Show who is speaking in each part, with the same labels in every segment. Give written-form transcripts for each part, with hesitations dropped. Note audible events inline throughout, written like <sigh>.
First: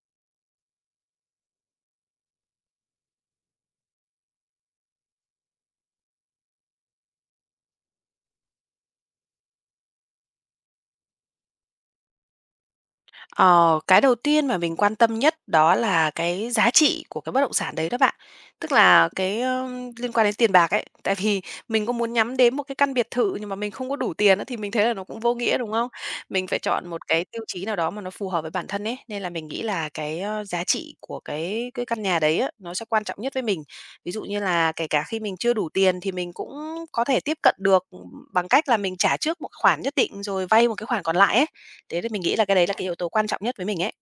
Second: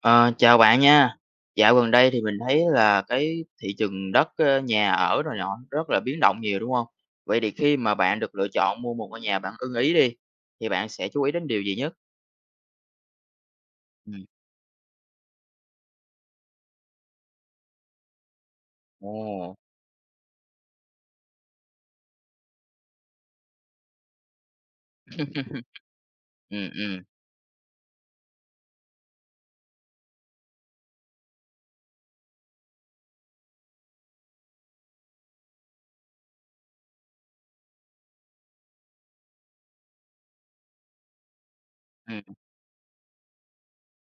Speaker 1: Ờ, Chào bạn nha. Dạo gần đây thì mình thấy là cái thị trường đất, nhà ở rồi nhỏ rất là biến động nhiều, đúng không? Vậy thì khi mà bạn được lựa chọn mua một ngôi nhà bạn ưng ý đi, thì bạn sẽ chú ý đến điều gì nhất?
Speaker 2: Ờ, cái đầu
Speaker 1: Ừm.
Speaker 2: tiên mà mình quan tâm nhất đó là cái giá trị của cái bất động sản đấy đó bạn. Tức là cái,
Speaker 1: Ồ,
Speaker 2: liên quan đến tiền bạc ấy, tại vì <laughs> mình có muốn nhắm đến một cái căn biệt thự nhưng mà mình không có đủ tiền á, thì mình thấy là nó cũng vô nghĩa, đúng không? Mình phải chọn
Speaker 1: ừm.
Speaker 2: một cái tiêu chí nào đó mà nó phù hợp với bản thân ấy, nên là mình nghĩ là cái, giá trị của cái căn nhà đấy á, nó sẽ quan trọng nhất với mình. Ví dụ như là kể cả khi mình chưa đủ tiền thì mình cũng có thể tiếp cận được, bằng cách là mình trả trước một khoản nhất định rồi vay một cái khoản còn lại ấy. Thế nên mình nghĩ là cái đấy là cái yếu tố quan trọng nhất với mình ấy.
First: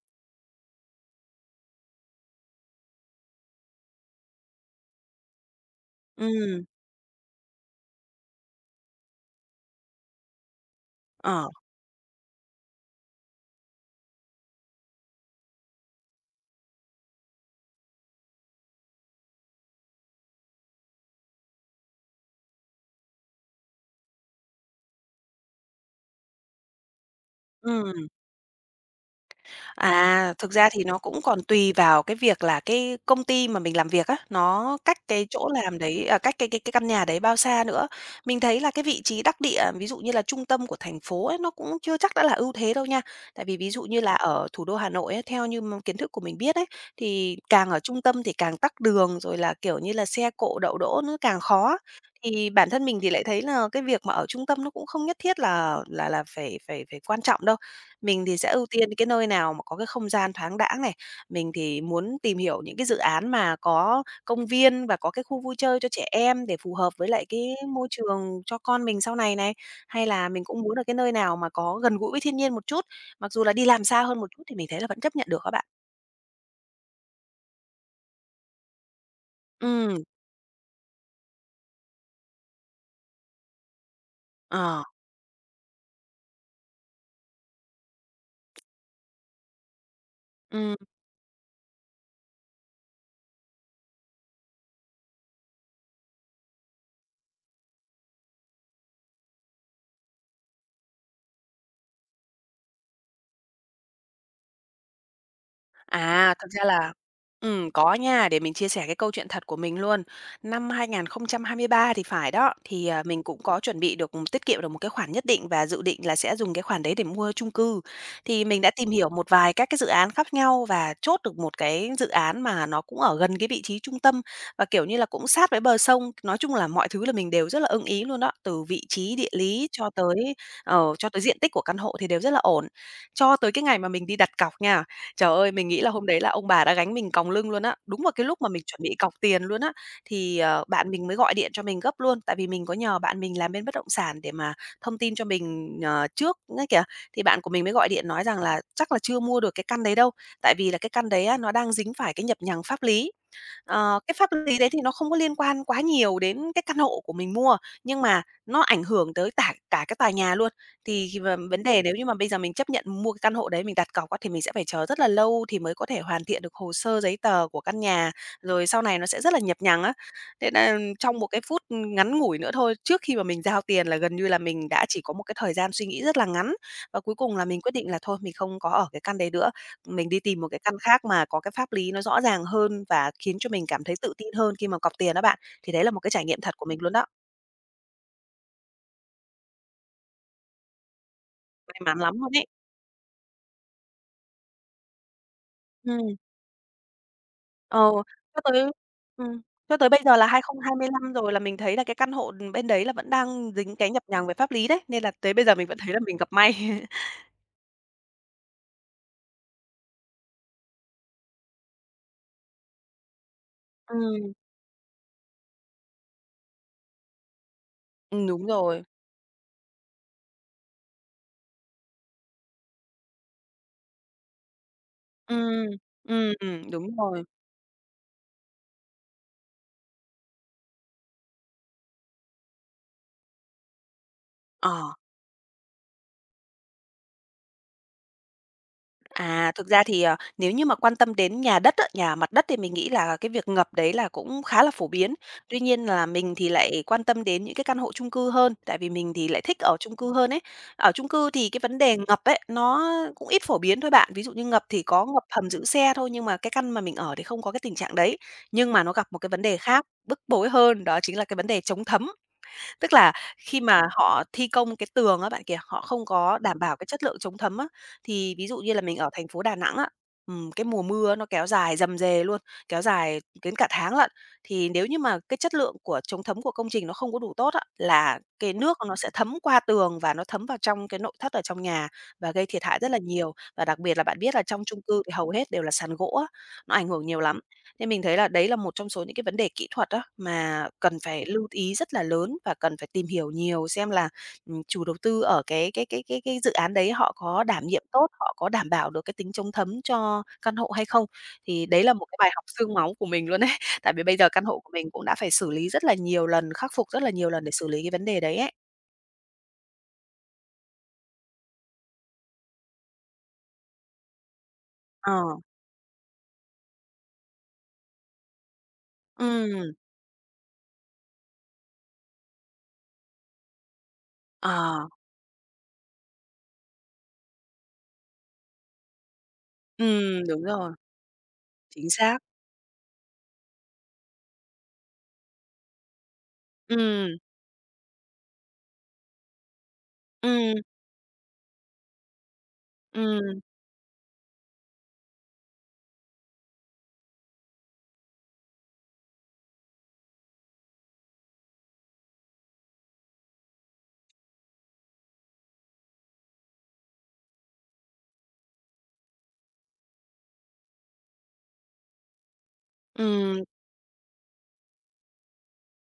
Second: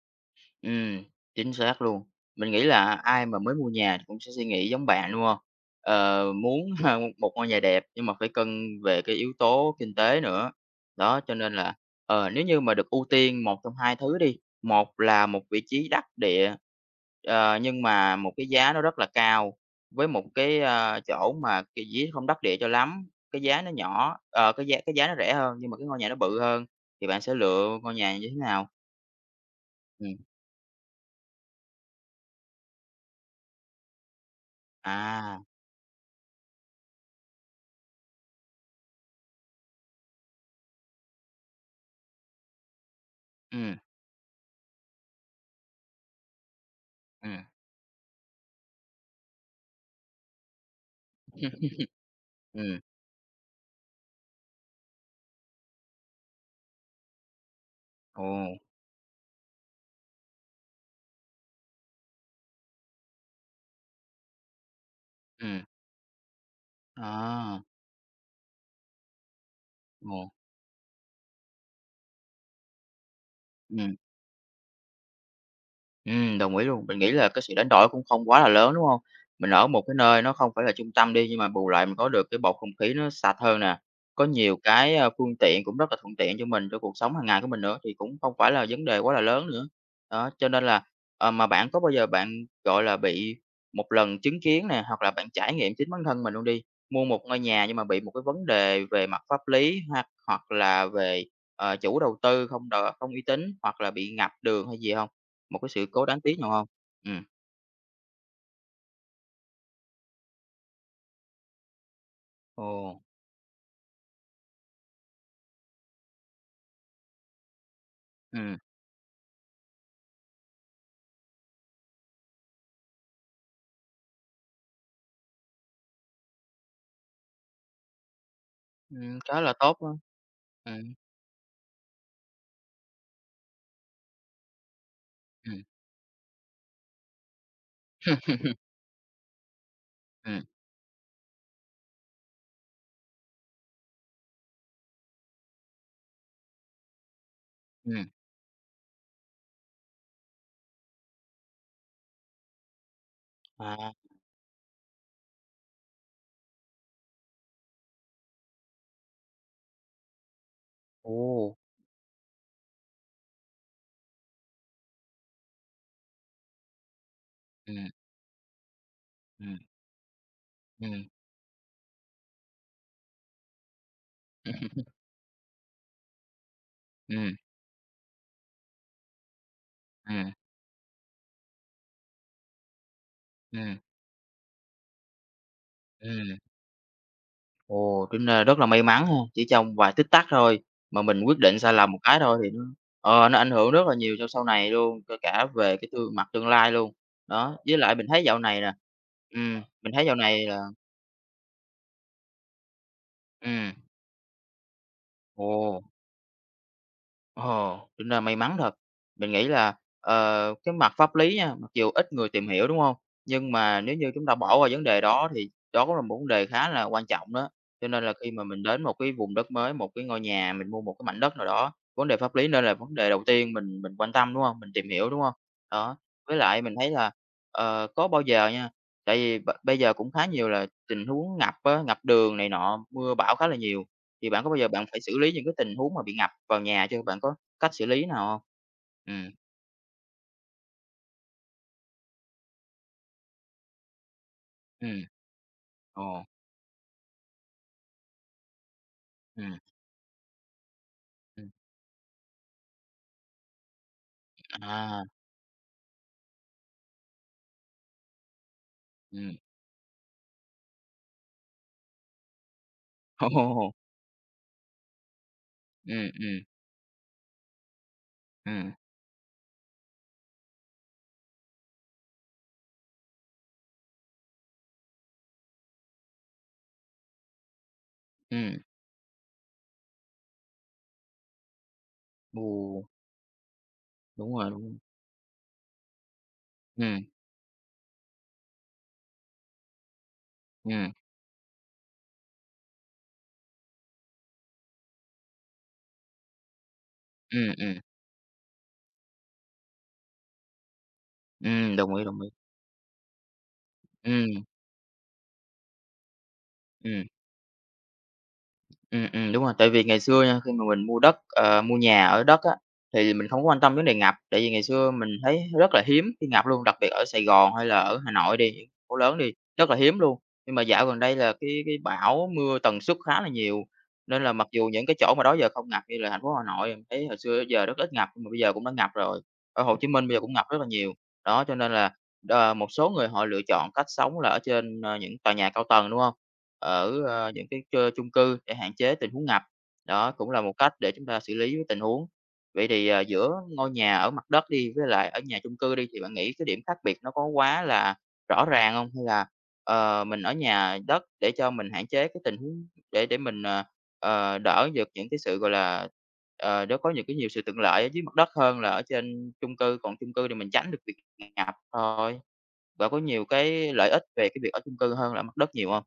Speaker 1: Ừm, chính xác luôn. Mình nghĩ là ai mà mới mua nhà thì cũng sẽ suy nghĩ giống bạn, đúng hông? Muốn
Speaker 2: Ừm.
Speaker 1: <laughs> một ngôi nhà đẹp nhưng mà phải cân về cái yếu tố kinh tế nữa. Đó, cho
Speaker 2: Ờ.
Speaker 1: nên là, nếu như mà được ưu tiên một trong hai thứ đi, một là một vị trí đắc địa, nhưng mà một cái giá nó rất là cao, với một cái, chỗ mà cái vị không đắc địa cho lắm, cái giá nó nhỏ, cái giá nó rẻ hơn nhưng mà cái ngôi nhà nó bự hơn, thì bạn sẽ lựa ngôi
Speaker 2: Ừm.
Speaker 1: nhà như thế nào? Ừm,
Speaker 2: À, thực ra thì nó cũng còn tùy vào cái việc là cái công ty mà mình làm việc á, nó cách cái
Speaker 1: à,
Speaker 2: chỗ làm đấy à, cách cái căn nhà đấy bao xa nữa. Mình thấy là cái vị trí đắc địa, ví dụ như là trung tâm của thành phố ấy, nó cũng chưa chắc đã là ưu thế đâu nha. Tại vì ví
Speaker 1: ừm.
Speaker 2: dụ như là ở thủ đô Hà Nội ấy, theo như kiến thức của mình biết ấy,
Speaker 1: Ừ,
Speaker 2: thì càng ở trung tâm thì càng tắc đường, rồi là kiểu như là xe cộ đậu đỗ nó càng khó. Thì bản
Speaker 1: ừ,
Speaker 2: thân mình thì lại thấy là cái việc mà ở trung tâm nó cũng không nhất thiết là phải phải phải quan trọng đâu. Mình
Speaker 1: ồ,
Speaker 2: thì sẽ ưu tiên cái nơi nào mà có cái không gian thoáng đãng này. Mình thì muốn tìm hiểu những cái dự án mà có công viên và có cái khu
Speaker 1: ừ,
Speaker 2: vui chơi cho trẻ em để phù hợp với lại cái
Speaker 1: à,
Speaker 2: môi trường cho con mình sau này này. Hay
Speaker 1: ồ,
Speaker 2: là mình cũng muốn ở cái nơi nào mà có gần gũi với thiên nhiên một chút, mặc dù là đi
Speaker 1: ừ.
Speaker 2: làm xa hơn một chút thì mình thấy là vẫn chấp nhận được các bạn.
Speaker 1: Đồng ý luôn. Mình nghĩ là cái sự đánh đổi cũng không quá là lớn, đúng không? Mình ở một cái
Speaker 2: Ừ.
Speaker 1: nơi nó không phải là trung tâm đi, nhưng mà bù lại mình có được cái bầu không khí nó sạch hơn nè, có nhiều
Speaker 2: Ờ,
Speaker 1: cái, phương tiện cũng rất là thuận tiện cho mình, cho cuộc sống hàng ngày của mình nữa, thì cũng không phải là vấn đề quá là lớn nữa. Đó, cho nên
Speaker 2: ừm.
Speaker 1: là, mà bạn có bao giờ bạn, gọi là, bị một lần chứng kiến nè, hoặc là bạn trải nghiệm chính bản thân mình luôn đi, mua một ngôi nhà nhưng mà bị một cái vấn đề về mặt pháp lý hoặc hoặc là về, chủ đầu tư không uy tín, hoặc là bị ngập đường hay gì không, một cái sự cố đáng
Speaker 2: À,
Speaker 1: tiếc
Speaker 2: thực
Speaker 1: nào
Speaker 2: ra
Speaker 1: hông?
Speaker 2: là
Speaker 1: Ừm,
Speaker 2: có nha, để mình chia sẻ cái câu chuyện thật của mình luôn. Năm hai hai không hai ba thì phải đó, thì,
Speaker 1: ồ,
Speaker 2: mình cũng có chuẩn bị được tiết kiệm được một cái khoản nhất định và dự định là sẽ dùng cái khoản đấy để mua chung cư. Thì
Speaker 1: ừm,
Speaker 2: mình đã tìm hiểu một vài các cái dự án khác nhau và chốt được một cái dự án mà nó cũng ở gần cái vị trí trung tâm và, kiểu như là, cũng sát với bờ sông. Nói chung là mọi thứ là mình đều rất là ưng ý luôn đó, từ vị trí địa
Speaker 1: khá là
Speaker 2: lý
Speaker 1: tốt á.
Speaker 2: cho tới
Speaker 1: Ừm,
Speaker 2: cho tới diện tích của căn hộ thì đều rất là ổn. Cho tới cái ngày mà mình đi đặt cọc nha, trời ơi,
Speaker 1: ừm,
Speaker 2: mình nghĩ là hôm đấy là ông bà đã gánh mình còng lưng luôn á. Đúng vào cái lúc mà mình
Speaker 1: <laughs>
Speaker 2: chuẩn bị cọc tiền luôn á, thì,
Speaker 1: ừm,
Speaker 2: bạn mình mới gọi điện cho mình gấp luôn, tại vì mình có nhờ bạn mình làm bên bất động sản để mà thông tin cho mình, trước ấy kìa. Thì bạn của mình mới gọi điện
Speaker 1: ừm,
Speaker 2: nói rằng là chắc là chưa mua được cái căn đấy đâu, tại vì là cái căn đấy á, nó đang dính phải cái nhập nhằng pháp lý.
Speaker 1: à,
Speaker 2: Ờ, cái pháp lý đấy thì nó không có liên quan quá nhiều đến cái căn hộ của mình mua, nhưng mà nó ảnh hưởng tới tả cả cái tòa nhà luôn. Thì khi mà
Speaker 1: ồ,
Speaker 2: vấn đề nếu như mà bây giờ mình chấp nhận mua cái căn hộ đấy, mình đặt cọc á, thì mình sẽ phải chờ rất là lâu thì mới có thể hoàn thiện được hồ sơ giấy tờ của căn
Speaker 1: ừm,
Speaker 2: nhà, rồi sau này nó sẽ rất là nhập
Speaker 1: ừm,
Speaker 2: nhằng á. Thế là
Speaker 1: ừm,
Speaker 2: trong một cái phút ngắn ngủi nữa thôi, trước khi mà mình giao tiền là gần như là mình đã
Speaker 1: <laughs>
Speaker 2: chỉ có một cái thời gian suy nghĩ rất là ngắn, và cuối
Speaker 1: ừm,
Speaker 2: cùng là mình quyết định là thôi mình không có ở cái căn đấy nữa. Mình đi
Speaker 1: ừm,
Speaker 2: tìm một cái căn khác mà có cái pháp lý nó rõ ràng hơn và khiến cho mình
Speaker 1: ừm,
Speaker 2: cảm thấy tự tin hơn khi mà cọp tiền đó bạn. Thì đấy là một cái trải
Speaker 1: ừm,
Speaker 2: nghiệm thật của mình luôn đó,
Speaker 1: ồ, tính ra rất là may mắn ha, chỉ trong vài tích tắc thôi mà mình quyết định sai
Speaker 2: may
Speaker 1: lầm
Speaker 2: mắn
Speaker 1: một
Speaker 2: lắm
Speaker 1: cái
Speaker 2: luôn
Speaker 1: thôi
Speaker 2: ấy.
Speaker 1: thì nó ảnh hưởng rất là nhiều cho sau này luôn, kể cả về cái
Speaker 2: Ừm.
Speaker 1: tương lai luôn. Đó,
Speaker 2: ờ,
Speaker 1: với lại mình thấy dạo
Speaker 2: cho
Speaker 1: này
Speaker 2: tới
Speaker 1: nè,
Speaker 2: ừm, cho tới
Speaker 1: mình
Speaker 2: bây
Speaker 1: thấy dạo
Speaker 2: giờ là
Speaker 1: này là,
Speaker 2: 2025 rồi là mình thấy là cái căn hộ, bên đấy là vẫn đang
Speaker 1: ừm,
Speaker 2: dính cái nhập nhằng về pháp lý đấy, nên là tới bây giờ mình vẫn
Speaker 1: ồ.
Speaker 2: thấy là mình gặp may. <laughs>
Speaker 1: Ồ, tính ra may mắn thật. Mình nghĩ là, cái mặt pháp lý nha, mặc dù ít người tìm hiểu, đúng không? Nhưng mà nếu như chúng
Speaker 2: Ừm,
Speaker 1: ta bỏ qua vấn đề đó thì đó cũng là một vấn đề khá là quan trọng đó. Cho nên là khi mà
Speaker 2: đúng
Speaker 1: mình
Speaker 2: rồi.
Speaker 1: đến một cái vùng đất mới, một cái ngôi nhà, mình mua một cái mảnh đất nào đó, vấn đề pháp lý nên là vấn đề đầu tiên mình quan tâm, đúng không? Mình tìm hiểu, đúng không?
Speaker 2: Ừm,
Speaker 1: Đó, với lại mình thấy
Speaker 2: đúng
Speaker 1: là,
Speaker 2: rồi.
Speaker 1: có bao giờ nha, tại vì bây giờ cũng khá nhiều là tình huống ngập á, ngập đường này nọ, mưa bão khá là nhiều. Thì bạn có bao giờ bạn
Speaker 2: Ờ.
Speaker 1: phải xử lý những cái tình huống mà bị ngập vào nhà chưa? Bạn có cách xử lý nào hông? Ừm,
Speaker 2: À, thực ra thì, nếu như mà quan tâm đến nhà đất á, nhà mặt đất thì mình nghĩ là cái việc ngập đấy là cũng khá là phổ
Speaker 1: ừm,
Speaker 2: biến. Tuy nhiên là
Speaker 1: ồ,
Speaker 2: mình thì lại quan tâm đến những cái căn hộ chung cư hơn, tại vì mình thì lại thích
Speaker 1: ừm,
Speaker 2: ở chung cư hơn ấy. Ở chung cư thì
Speaker 1: ừm,
Speaker 2: cái vấn đề ngập ấy, nó cũng ít phổ biến thôi bạn. Ví dụ như ngập thì
Speaker 1: à,
Speaker 2: có ngập hầm giữ xe thôi, nhưng mà cái căn mà mình ở thì không có cái tình trạng đấy. Nhưng mà nó gặp một cái
Speaker 1: ừm,
Speaker 2: vấn đề khác, bức bối hơn, đó chính là cái vấn đề chống thấm. Tức là
Speaker 1: <laughs>
Speaker 2: khi
Speaker 1: ồ,
Speaker 2: mà họ thi công cái tường á bạn kìa, họ không
Speaker 1: ừm,
Speaker 2: có
Speaker 1: ừm,
Speaker 2: đảm bảo cái chất lượng chống thấm á. Thì ví dụ như
Speaker 1: ừm,
Speaker 2: là mình ở thành phố Đà Nẵng á, cái mùa mưa nó kéo dài rầm rề luôn, kéo dài đến cả tháng lận. Thì nếu như mà cái chất lượng của chống thấm của công trình nó không có đủ tốt á, là cái
Speaker 1: ừm,
Speaker 2: nước nó sẽ thấm qua tường và nó thấm vào trong cái nội thất ở trong nhà và gây thiệt hại
Speaker 1: ừ,
Speaker 2: rất là nhiều. Và đặc biệt là bạn biết
Speaker 1: đúng
Speaker 2: là
Speaker 1: rồi,
Speaker 2: trong
Speaker 1: đúng rồi.
Speaker 2: chung cư thì hầu hết đều là sàn gỗ á, nó ảnh
Speaker 1: Ừm,
Speaker 2: hưởng nhiều lắm. Nên mình thấy là đấy là một trong số những cái vấn đề kỹ thuật á, mà
Speaker 1: ừm,
Speaker 2: cần phải lưu ý rất là lớn và cần phải tìm hiểu nhiều xem là, chủ đầu tư ở cái dự án đấy họ có
Speaker 1: ừm,
Speaker 2: đảm
Speaker 1: ừm,
Speaker 2: nhiệm tốt, họ có đảm bảo được cái tính chống thấm cho căn hộ hay không. Thì đấy là
Speaker 1: đồng
Speaker 2: một
Speaker 1: ý,
Speaker 2: cái
Speaker 1: đồng ý.
Speaker 2: bài học xương máu của mình luôn đấy <laughs> tại vì bây giờ căn
Speaker 1: Ừm,
Speaker 2: hộ của mình cũng đã phải xử lý rất là nhiều lần, khắc phục rất
Speaker 1: ừm.
Speaker 2: là nhiều lần để xử lý cái vấn đề đấy ấy.
Speaker 1: Đúng rồi, tại vì ngày xưa nha, khi mà mình mua đất, mua nhà ở đất á, thì mình không có quan tâm vấn đề ngập, tại vì ngày xưa mình
Speaker 2: Ờ,
Speaker 1: thấy rất là hiếm khi ngập luôn, đặc biệt ở Sài Gòn hay là ở Hà Nội đi, những phố lớn đi, rất
Speaker 2: ừ,
Speaker 1: là hiếm luôn. Nhưng mà dạo gần đây là cái bão mưa tần suất khá là nhiều, nên là mặc dù những
Speaker 2: ờ,
Speaker 1: cái chỗ mà đó giờ không ngập như là thành phố Hà Nội, mình thấy hồi xưa giờ rất ít ngập, nhưng mà bây giờ cũng đã ngập rồi, ở Hồ
Speaker 2: ừ,
Speaker 1: Chí Minh bây giờ cũng
Speaker 2: đúng
Speaker 1: ngập rất là
Speaker 2: rồi,
Speaker 1: nhiều. Đó, cho nên
Speaker 2: chính
Speaker 1: là,
Speaker 2: xác.
Speaker 1: Một số người họ lựa chọn cách sống là ở trên, những tòa nhà cao tầng, đúng không? Ở,
Speaker 2: Ừ,
Speaker 1: những cái chung cư để hạn chế tình huống ngập, đó cũng là
Speaker 2: ừ,
Speaker 1: một cách để chúng ta xử lý với tình huống. Vậy thì, giữa
Speaker 2: ừ,
Speaker 1: ngôi nhà ở mặt đất đi với lại ở nhà chung cư đi, thì bạn nghĩ cái điểm khác biệt nó có quá là rõ ràng không? Hay là, mình ở nhà đất để cho mình hạn chế cái tình huống, để mình, đỡ được những cái sự, gọi là, nó có những cái nhiều sự tiện lợi ở dưới mặt đất hơn là ở trên chung cư, còn chung cư thì mình tránh được việc ngập thôi. Và có nhiều
Speaker 2: ừm.
Speaker 1: cái lợi ích về cái việc ở chung cư hơn là mặt đất nhiều không?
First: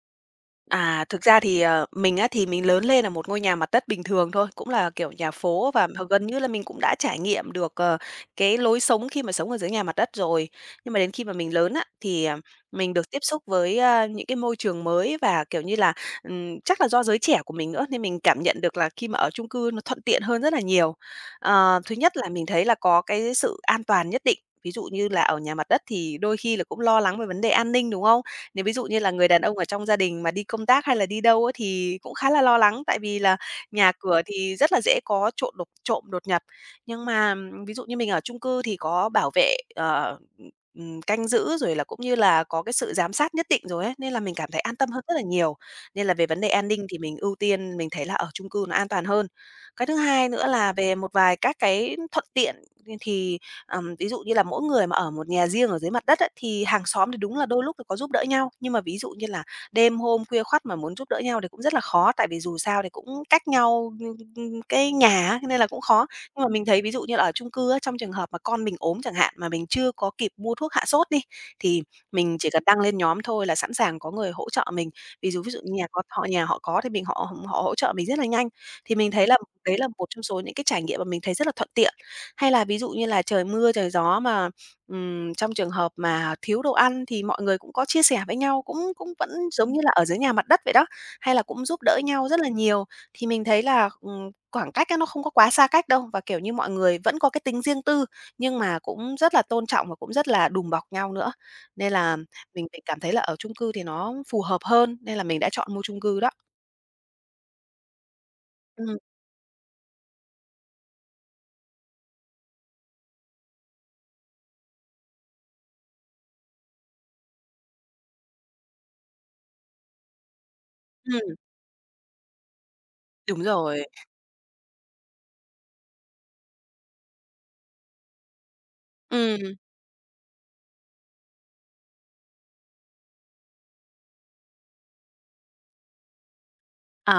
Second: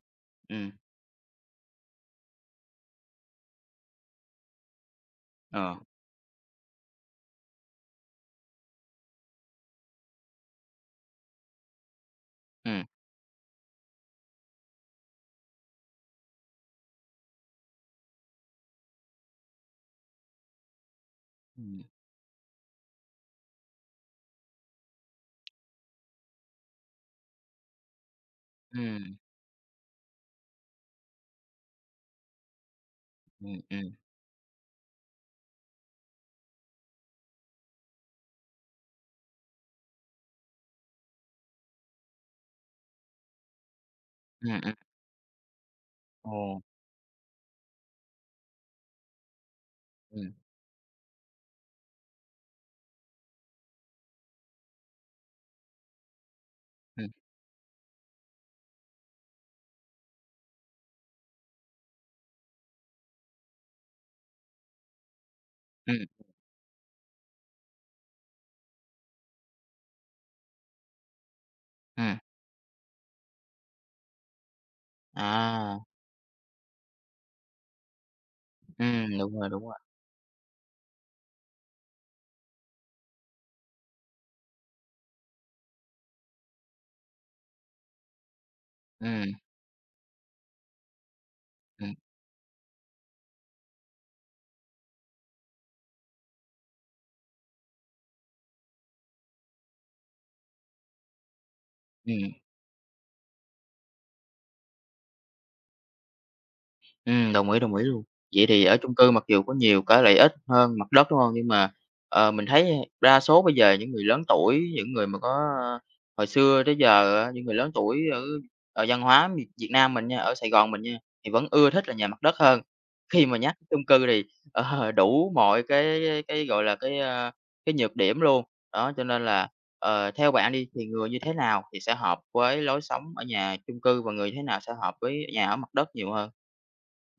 Speaker 1: Ừ,
Speaker 2: À, thực ra thì, mình á, thì mình lớn lên ở một ngôi nhà mặt đất bình thường thôi, cũng là, kiểu, nhà phố
Speaker 1: ờ,
Speaker 2: và gần như là mình cũng đã trải nghiệm được, cái lối sống khi mà sống ở dưới nhà mặt đất rồi. Nhưng mà đến khi mà mình lớn á, thì,
Speaker 1: ừ,
Speaker 2: mình được tiếp xúc với, những cái môi trường mới và, kiểu như là, chắc là do giới trẻ của mình nữa, nên mình cảm nhận được là khi mà ở chung cư nó thuận tiện hơn rất là nhiều. Ờ,
Speaker 1: ừ,
Speaker 2: thứ nhất là mình thấy là có cái sự an toàn nhất định, ví dụ như là ở nhà mặt đất thì đôi khi là cũng lo lắng về vấn đề an ninh, đúng không? Nếu ví
Speaker 1: ừ,
Speaker 2: dụ như là người đàn ông ở trong gia đình mà đi công tác hay là đi đâu á thì cũng khá là lo lắng, tại vì là
Speaker 1: ừ,
Speaker 2: nhà cửa thì rất là dễ có trộm đột nhập. Nhưng mà ví dụ như mình ở chung cư thì có bảo vệ, canh giữ rồi là cũng như là có cái sự giám sát nhất định rồi ấy, nên là mình cảm thấy
Speaker 1: ừm, ừm,
Speaker 2: an tâm hơn rất là nhiều. Nên là về vấn đề
Speaker 1: ồ,
Speaker 2: an ninh thì mình ưu tiên mình thấy là ở chung cư nó an toàn hơn. Cái thứ
Speaker 1: ừ,
Speaker 2: hai nữa là về một vài các cái thuận tiện thì ví dụ như là mỗi người mà ở một nhà riêng ở dưới mặt đất á, thì hàng
Speaker 1: ừ,
Speaker 2: xóm thì đúng là đôi lúc thì có giúp đỡ nhau, nhưng mà ví dụ như là đêm hôm khuya khoắt mà muốn giúp đỡ nhau thì cũng rất là khó, tại vì dù sao thì cũng cách nhau, ưm, ưm, cái nhà á, nên là cũng
Speaker 1: ừ,
Speaker 2: khó. Nhưng mà mình thấy ví dụ như là ở chung cư á, trong trường hợp mà con mình ốm chẳng hạn, mà mình chưa có kịp mua thuốc hạ sốt đi, thì
Speaker 1: ừ,
Speaker 2: mình chỉ cần đăng lên nhóm thôi là sẵn sàng có người hỗ trợ mình. Ví dụ
Speaker 1: à,
Speaker 2: nhà họ có thì mình họ họ hỗ trợ mình rất là nhanh. Thì mình thấy là
Speaker 1: đúng
Speaker 2: đấy
Speaker 1: rồi,
Speaker 2: là một trong số những cái trải nghiệm mà mình thấy rất là thuận tiện. Hay là ví dụ như là trời mưa, trời gió mà, trong trường hợp mà thiếu đồ ăn thì mọi người cũng có chia sẻ với nhau, cũng cũng
Speaker 1: ừ,
Speaker 2: vẫn giống như là ở dưới nhà mặt đất vậy đó, hay là cũng giúp
Speaker 1: ừ,
Speaker 2: đỡ nhau rất là nhiều. Thì mình thấy là, khoảng cách á nó không có quá xa cách đâu và, kiểu như, mọi người vẫn có cái tính riêng tư, nhưng mà cũng rất là tôn trọng và cũng rất là đùm bọc nhau nữa. Nên
Speaker 1: ừ.
Speaker 2: là mình cảm thấy là ở chung cư thì nó phù hợp hơn, nên là mình đã chọn mua chung cư đó.
Speaker 1: Ừ, đồng ý luôn. Vậy thì ở chung
Speaker 2: Ừm,
Speaker 1: cư mặc dù có nhiều cái lợi ích hơn mặt đất, đúng không? Nhưng mà, mình thấy đa số bây giờ những người lớn tuổi, những người mà có, ờ, hồi xưa tới giờ á, những người lớn tuổi ở, ở văn hóa Việt Việt Nam mình nha, ở Sài Gòn mình nha, thì
Speaker 2: ừm,
Speaker 1: vẫn ưa thích là nhà mặt đất hơn. Khi mà
Speaker 2: đúng
Speaker 1: nhắc chung
Speaker 2: rồi.
Speaker 1: cư thì, ờ, <laughs> đủ mọi gọi là, cái, cái nhược điểm luôn. Đó, cho nên là,
Speaker 2: Ừm.
Speaker 1: theo bạn đi thì người như thế nào thì sẽ hợp với lối sống ở nhà chung cư và người thế nào sẽ hợp với nhà ở mặt đất nhiều hơn?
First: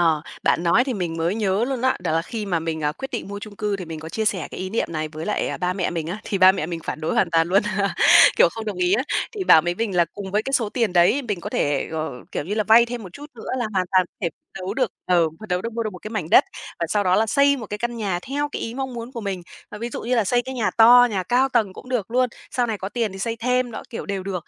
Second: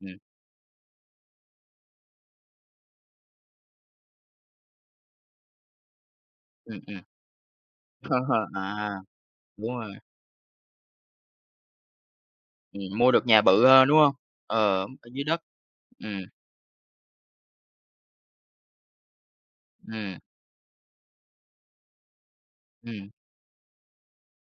Speaker 1: Ừm,
Speaker 2: bạn nói thì mình mới nhớ luôn á, đó là khi mà mình, quyết định mua chung cư thì mình có chia sẻ cái ý niệm này với lại, ba mẹ mình á, thì ba mẹ mình
Speaker 1: ừm,
Speaker 2: phản
Speaker 1: ừm.
Speaker 2: đối hoàn toàn luôn, <laughs> kiểu,
Speaker 1: <laughs>
Speaker 2: không đồng ý
Speaker 1: À,
Speaker 2: á. Thì bảo với
Speaker 1: đúng rồi,
Speaker 2: mình là cùng với cái số tiền đấy mình có thể, kiểu như là, vay thêm
Speaker 1: mua
Speaker 2: một chút
Speaker 1: được nhà
Speaker 2: nữa là
Speaker 1: bự
Speaker 2: hoàn
Speaker 1: hơn, đúng
Speaker 2: toàn có
Speaker 1: không?
Speaker 2: thể phấn đấu được
Speaker 1: Ở
Speaker 2: ờ,
Speaker 1: dưới đất.
Speaker 2: phấn đấu được mua được một cái
Speaker 1: Ừm,
Speaker 2: mảnh đất và sau đó là xây một cái căn nhà theo cái ý mong muốn của mình. Và ví dụ như
Speaker 1: ừm,
Speaker 2: là xây cái nhà to, nhà cao tầng cũng được luôn, sau này có
Speaker 1: ừm,
Speaker 2: tiền thì xây thêm đó, kiểu, đều được.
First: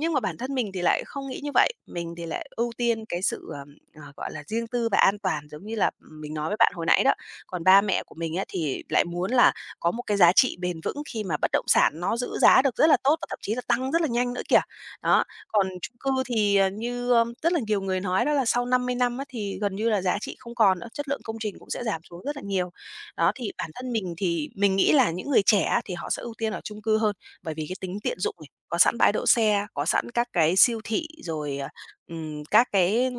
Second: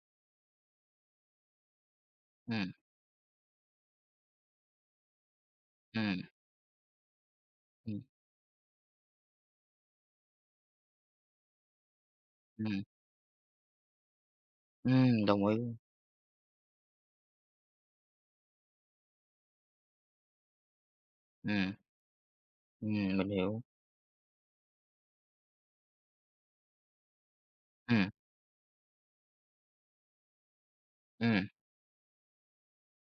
Speaker 2: Nhưng mà bản thân mình thì lại không nghĩ như vậy, mình thì lại ưu
Speaker 1: ừm,
Speaker 2: tiên cái sự, gọi là, riêng tư và an toàn giống như là,
Speaker 1: ừm,
Speaker 2: mình nói với bạn hồi nãy đó. Còn ba
Speaker 1: ừm,
Speaker 2: mẹ của mình á thì lại muốn là có một cái giá trị bền vững khi mà bất động sản nó giữ giá được
Speaker 1: ừm,
Speaker 2: rất là tốt và thậm chí là tăng rất là nhanh nữa kìa. Đó,
Speaker 1: đồng ý.
Speaker 2: còn chung cư thì, rất là nhiều người nói đó là sau 50 năm á thì gần như là giá trị không còn nữa, chất lượng công trình cũng
Speaker 1: Ừm,
Speaker 2: sẽ giảm xuống rất là nhiều.
Speaker 1: mình
Speaker 2: Đó, thì
Speaker 1: hiểu.
Speaker 2: bản thân mình thì mình nghĩ là những người trẻ á thì họ sẽ ưu tiên ở chung cư hơn, bởi vì cái tính
Speaker 1: Ừm,
Speaker 2: tiện dụng này, có sẵn bãi đỗ xe, có sẵn các cái siêu thị
Speaker 1: ừm,
Speaker 2: rồi, các cái,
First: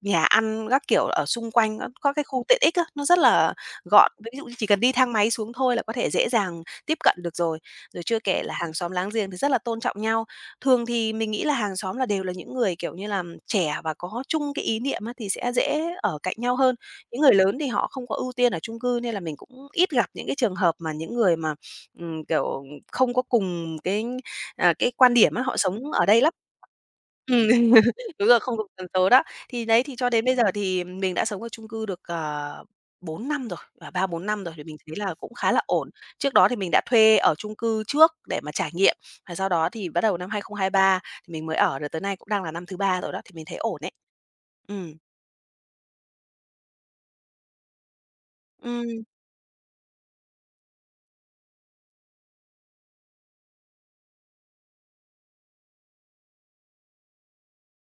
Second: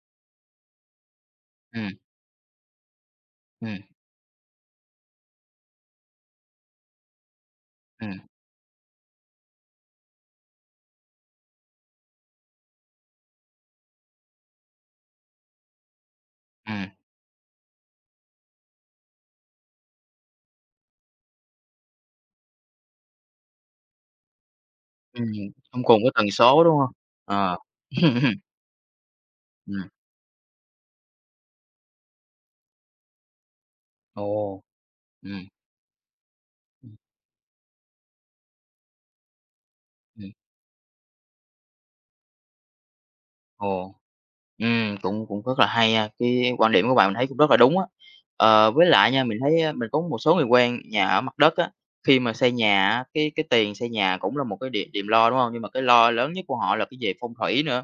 Speaker 2: nhà ăn các kiểu ở xung quanh,
Speaker 1: ừm,
Speaker 2: có cái khu tiện ích á, nó rất là
Speaker 1: ừm,
Speaker 2: gọn. Ví dụ như chỉ cần đi thang máy xuống thôi là có thể dễ dàng tiếp cận được rồi. Rồi
Speaker 1: ừm,
Speaker 2: chưa kể là hàng xóm láng giềng thì rất là tôn trọng nhau. Thường thì mình nghĩ là hàng xóm là đều là những người, kiểu như là, trẻ và có chung cái ý niệm á thì sẽ dễ ở cạnh nhau hơn.
Speaker 1: ừm,
Speaker 2: Những người lớn thì họ không có ưu tiên ở chung cư nên là mình cũng ít gặp những cái trường hợp mà những người mà, kiểu, không có cùng cái, cái quan
Speaker 1: ừm,
Speaker 2: điểm á, họ
Speaker 1: không
Speaker 2: sống
Speaker 1: cùng
Speaker 2: ở
Speaker 1: cái
Speaker 2: đây
Speaker 1: tần
Speaker 2: lắm.
Speaker 1: số, đúng không?
Speaker 2: Ừm,
Speaker 1: Ờ.
Speaker 2: <laughs> đúng rồi,
Speaker 1: <laughs>
Speaker 2: không được tần số đó. Thì đấy,
Speaker 1: Ừm,
Speaker 2: thì cho đến bây giờ thì mình đã sống ở chung cư được, 4 năm rồi, 3, 4 năm rồi
Speaker 1: ồ,
Speaker 2: thì mình thấy là cũng
Speaker 1: ừm.
Speaker 2: khá là ổn. Trước đó thì mình đã
Speaker 1: Ừ,
Speaker 2: thuê ở chung cư trước để mà trải nghiệm, và sau đó thì bắt đầu năm
Speaker 1: ừm.
Speaker 2: 2023 thì mình mới ở, rồi tới nay cũng đang là năm thứ ba rồi đó, thì mình thấy ổn đấy.
Speaker 1: Ồ,
Speaker 2: Ừm.
Speaker 1: ừm, cũng cũng rất là hay ha, cái quan điểm của bạn mình thấy cũng rất là đúng á. Với
Speaker 2: Ừm.
Speaker 1: lại nha, mình thấy á, mình có một số người quen nhà ở mặt đất á, khi mà xây nhà á, cái tiền xây nhà cũng là một cái điểm điểm lo, đúng không? Nhưng mà cái lo lớn nhất của họ là cái về phong thủy nữa,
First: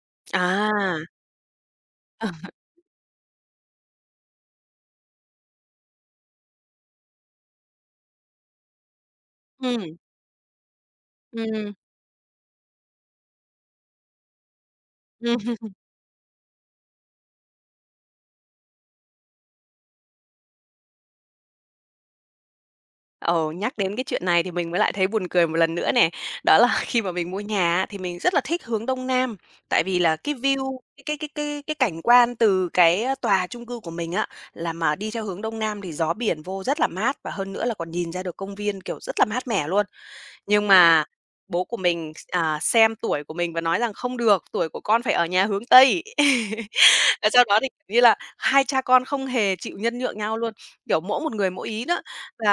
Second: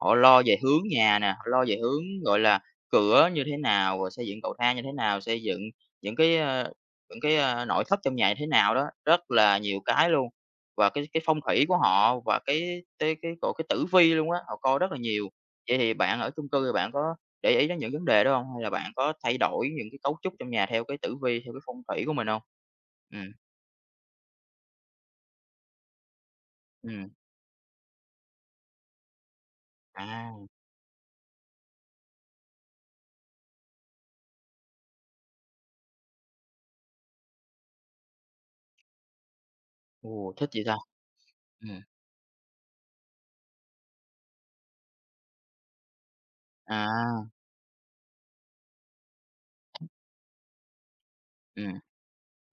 Speaker 1: họ lo về hướng
Speaker 2: À.
Speaker 1: nhà nè, họ lo về hướng, gọi là,
Speaker 2: <laughs>
Speaker 1: cửa như thế nào, rồi xây dựng cầu thang như thế nào, xây dựng những cái, ơ, những cái, nội thất trong nhà như thế nào đó, rất là nhiều
Speaker 2: Ừm,
Speaker 1: cái luôn. Và cái phong thủy
Speaker 2: ừm,
Speaker 1: của họ và cái tử vi luôn á, họ coi rất là nhiều.
Speaker 2: ừm.
Speaker 1: Vậy thì bạn ở chung cư thì bạn có để ý đến những vấn đề đó hông? Hay là bạn có thay đổi những cái cấu trúc trong nhà theo cái tử vi, theo cái phong thủy của mình hông? Ừm,
Speaker 2: Ờ, nhắc đến cái chuyện này thì mình mới lại thấy buồn cười một lần nữa nè. Đó là <laughs> khi
Speaker 1: ừm,
Speaker 2: mà mình mua nhà á, thì mình rất là thích hướng Đông Nam, tại vì là cái
Speaker 1: à,
Speaker 2: view, cái cảnh quan từ tòa chung cư của mình á, là mà đi theo hướng Đông Nam thì gió biển vô rất là mát và hơn nữa là còn nhìn ra được công viên, kiểu, rất là mát mẻ luôn.
Speaker 1: ồ, thích vậy
Speaker 2: Nhưng
Speaker 1: ta?
Speaker 2: mà bố của
Speaker 1: Ừm,
Speaker 2: mình xem tuổi của mình và nói rằng "Không được, tuổi của con phải ở nhà hướng Tây."
Speaker 1: à,
Speaker 2: <laughs> Và sau đó thì, kiểu như là, hai cha con không hề chịu nhân nhượng nhau luôn, kiểu, mỗi một người mỗi
Speaker 1: ừm,
Speaker 2: ý đó.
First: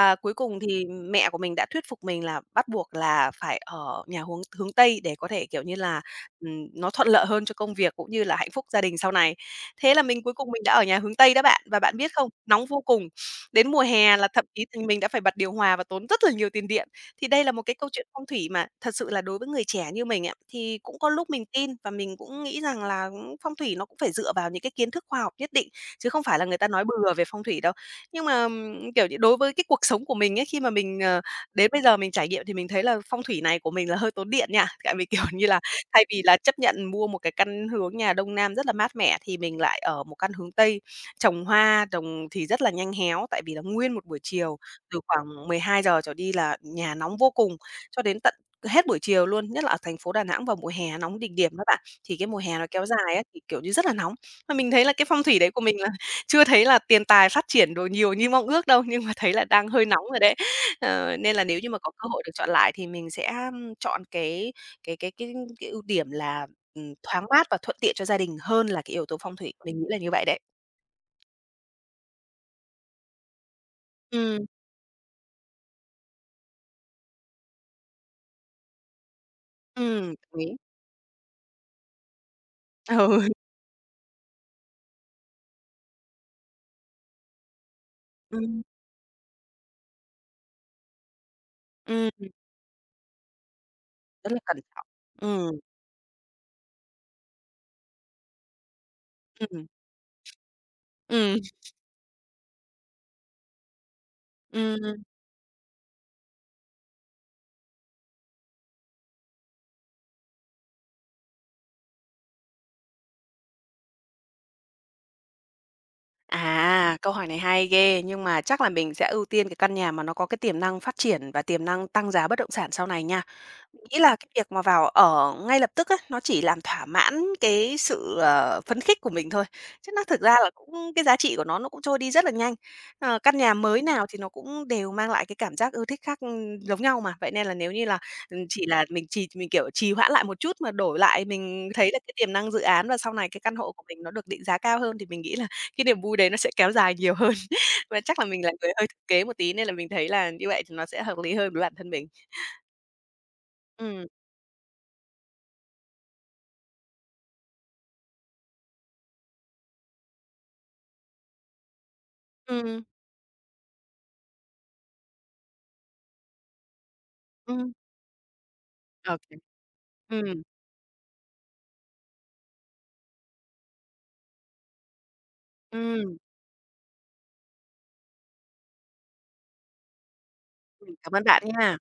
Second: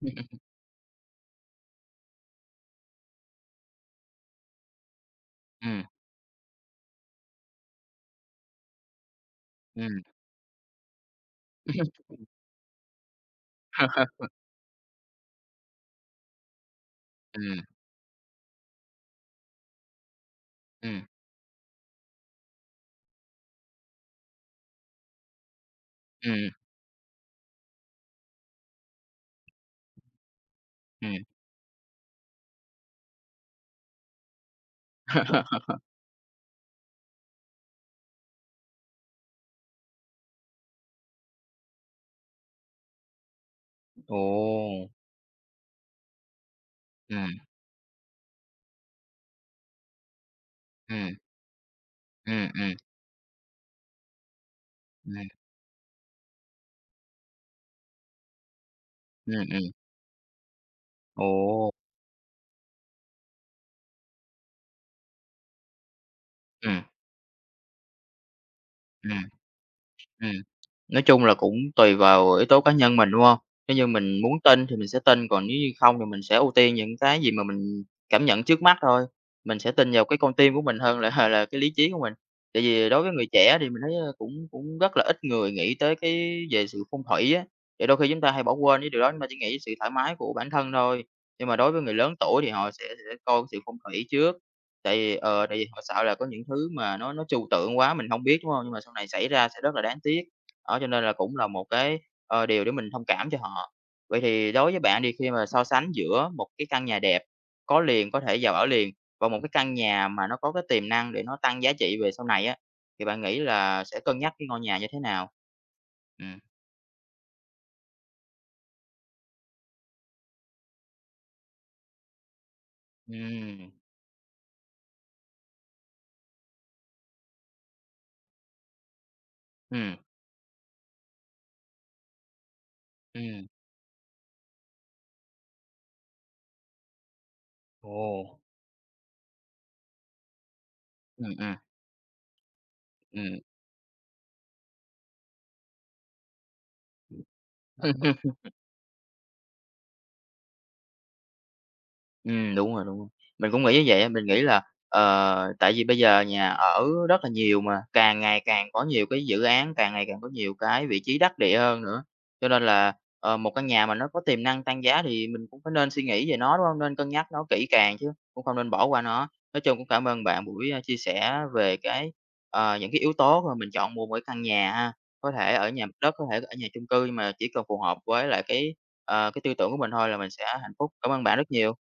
Speaker 2: cuối
Speaker 1: ừm.
Speaker 2: cùng thì mẹ của mình đã thuyết phục mình là bắt buộc là phải ở nhà huống hướng Tây để có thể, kiểu như
Speaker 1: Ừm,
Speaker 2: là, nó thuận lợi hơn cho công việc cũng như là hạnh phúc gia đình sau này. Thế là
Speaker 1: ừm,
Speaker 2: mình cuối cùng mình đã ở nhà hướng Tây đó bạn. Và bạn biết không, nóng vô cùng, đến mùa hè
Speaker 1: <laughs>
Speaker 2: là thậm chí thì mình đã phải bật điều hòa và tốn rất là nhiều tiền điện. Thì đây là
Speaker 1: ừm,
Speaker 2: một cái câu chuyện phong thủy mà thật sự là đối với người trẻ như mình á, thì cũng
Speaker 1: ừm.
Speaker 2: có lúc mình tin và mình cũng nghĩ rằng là phong thủy nó cũng phải dựa vào những cái kiến thức khoa học nhất định, chứ không phải là người ta nói bừa về phong thủy đâu. Nhưng mà, kiểu như, đối với cái cuộc sống của mình ấy, khi mà mình, đến bây giờ mình trải nghiệm thì mình thấy là phong thủy này của mình là hơi tốn điện nha. Tại vì, kiểu như là, thay vì là chấp nhận mua một cái căn hướng nhà Đông Nam rất là mát mẻ thì mình lại ở một căn hướng Tây, trồng hoa, trồng thì rất là nhanh héo, tại vì là nguyên một buổi chiều
Speaker 1: Ồ,
Speaker 2: từ khoảng 12 giờ trở đi là nhà nóng vô
Speaker 1: ừm,
Speaker 2: cùng, cho đến tận hết buổi chiều luôn, nhất là ở thành phố Đà Nẵng vào mùa hè
Speaker 1: ừm,
Speaker 2: nóng đỉnh điểm đó bạn. Thì cái mùa
Speaker 1: ừm,
Speaker 2: hè nó
Speaker 1: ừm,
Speaker 2: kéo dài á, thì, kiểu như, rất là nóng. Mà mình thấy là cái phong
Speaker 1: ừm,
Speaker 2: thủy đấy của mình là <laughs> chưa thấy là tiền tài phát triển đồ nhiều như mong ước đâu, nhưng mà thấy
Speaker 1: ừm,
Speaker 2: là
Speaker 1: ừm,
Speaker 2: đang hơi nóng rồi đấy. Ờ, nên là nếu như
Speaker 1: ồ,
Speaker 2: mà có cơ hội được chọn lại thì mình sẽ, chọn cái cái cái cái ưu điểm là,
Speaker 1: ừm,
Speaker 2: thoáng mát và thuận tiện cho gia đình hơn là cái yếu tố
Speaker 1: ừm.
Speaker 2: phong thủy, mình nghĩ là như vậy
Speaker 1: Ừm,
Speaker 2: đấy.
Speaker 1: nói chung là cũng tùy vào yếu tố cá nhân mình, đúng hông? Nếu như mình muốn
Speaker 2: Ừm,
Speaker 1: tin thì mình sẽ tin, còn nếu như không thì mình sẽ ưu tiên những cái gì mà mình cảm nhận trước mắt thôi. Mình sẽ tin vào cái con
Speaker 2: đồng ý.
Speaker 1: tim của mình hơn là <laughs> là cái lý trí của mình. Tại vì đối với người
Speaker 2: Ừ, <laughs>
Speaker 1: trẻ thì mình thấy, cũng cũng rất là ít người nghĩ tới cái về sự phong thủy á, thì đôi khi chúng ta hay bỏ
Speaker 2: ừm,
Speaker 1: quên cái điều đó, chúng ta chỉ nghĩ sự thoải mái của bản thân thôi. Nhưng mà đối với người lớn
Speaker 2: ừm,
Speaker 1: tuổi thì họ sẽ coi sự phong thủy
Speaker 2: rất
Speaker 1: trước.
Speaker 2: là cẩn trọng.
Speaker 1: Tại vì, ờ,
Speaker 2: Ừm,
Speaker 1: tại vì họ sợ là có những thứ mà nó trừu tượng quá mình hông biết, đúng hông? Nhưng mà sau này xảy ra sẽ
Speaker 2: ừm,
Speaker 1: rất là đáng tiếc, đó, cho nên là cũng
Speaker 2: ừm,
Speaker 1: là một cái, điều để mình thông cảm cho họ. Vậy thì đối với
Speaker 2: ừm.
Speaker 1: bạn đi, khi mà so sánh giữa một cái căn nhà đẹp, có liền, có thể vào ở liền và một cái căn nhà mà nó có cái tiềm năng để nó tăng giá trị về sau này á, thì bạn nghĩ là sẽ cân nhắc cái ngôi nhà như thế nào? Ừm,
Speaker 2: À, câu hỏi này hay ghê, nhưng mà chắc là mình sẽ ưu tiên cái căn nhà mà nó có cái tiềm năng phát triển và tiềm năng tăng giá bất động sản sau này nha.
Speaker 1: ừm,
Speaker 2: Mình nghĩ là cái việc mà vào ở ngay lập tức á, nó chỉ làm thỏa mãn cái sự, phấn khích của mình thôi, chứ
Speaker 1: ừm,
Speaker 2: nó thực ra là cũng cái giá trị của nó cũng trôi đi rất là nhanh. Ờ, căn
Speaker 1: ừm.
Speaker 2: nhà mới nào thì nó cũng đều mang lại cái cảm giác ưa thích khác, ừ, giống nhau mà, vậy nên là nếu như là,
Speaker 1: Ồ,
Speaker 2: chỉ là mình trì mình, kiểu, trì hoãn lại một chút mà đổi lại
Speaker 1: ừm, ừm,
Speaker 2: mình thấy là cái tiềm năng dự án và sau này cái
Speaker 1: ừm.
Speaker 2: căn hộ của mình nó được định giá cao hơn thì mình nghĩ là cái niềm vui đấy nó sẽ kéo dài nhiều hơn. <laughs> Và chắc là
Speaker 1: <laughs>
Speaker 2: mình là người hơi thực kế một tí nên là mình thấy là như vậy thì nó sẽ hợp lý hơn với bản thân mình.
Speaker 1: Ừ, đúng rồi, đúng rồi. Mình cũng nghĩ như vậy
Speaker 2: Ừm,
Speaker 1: á, mình nghĩ là, tại vì bây giờ nhà ở rất là nhiều mà, càng ngày càng có nhiều cái dự án, càng ngày càng có nhiều cái vị trí đắc địa hơn nữa, cho nên
Speaker 2: ừm,
Speaker 1: là, một căn nhà mà nó có tiềm năng tăng giá thì mình cũng phải nên suy nghĩ về nó, đúng hông? Nên cân nhắc nó kỹ
Speaker 2: ừm.
Speaker 1: càng chứ cũng không nên bỏ qua
Speaker 2: Ô
Speaker 1: nó.
Speaker 2: kê.
Speaker 1: Nói chung cũng cảm ơn
Speaker 2: Ừm,
Speaker 1: bạn buổi, chia sẻ về cái, những cái yếu tố mà mình chọn mua mỗi căn nhà ha. Có thể ở nhà mặt đất,
Speaker 2: ừm,
Speaker 1: có thể ở nhà chung cư, nhưng mà chỉ cần phù hợp với lại cái tư tưởng của mình thôi là mình sẽ hạnh phúc. Cảm
Speaker 2: cảm ơn
Speaker 1: ơn bạn
Speaker 2: bạn
Speaker 1: rất nhiều.
Speaker 2: nha.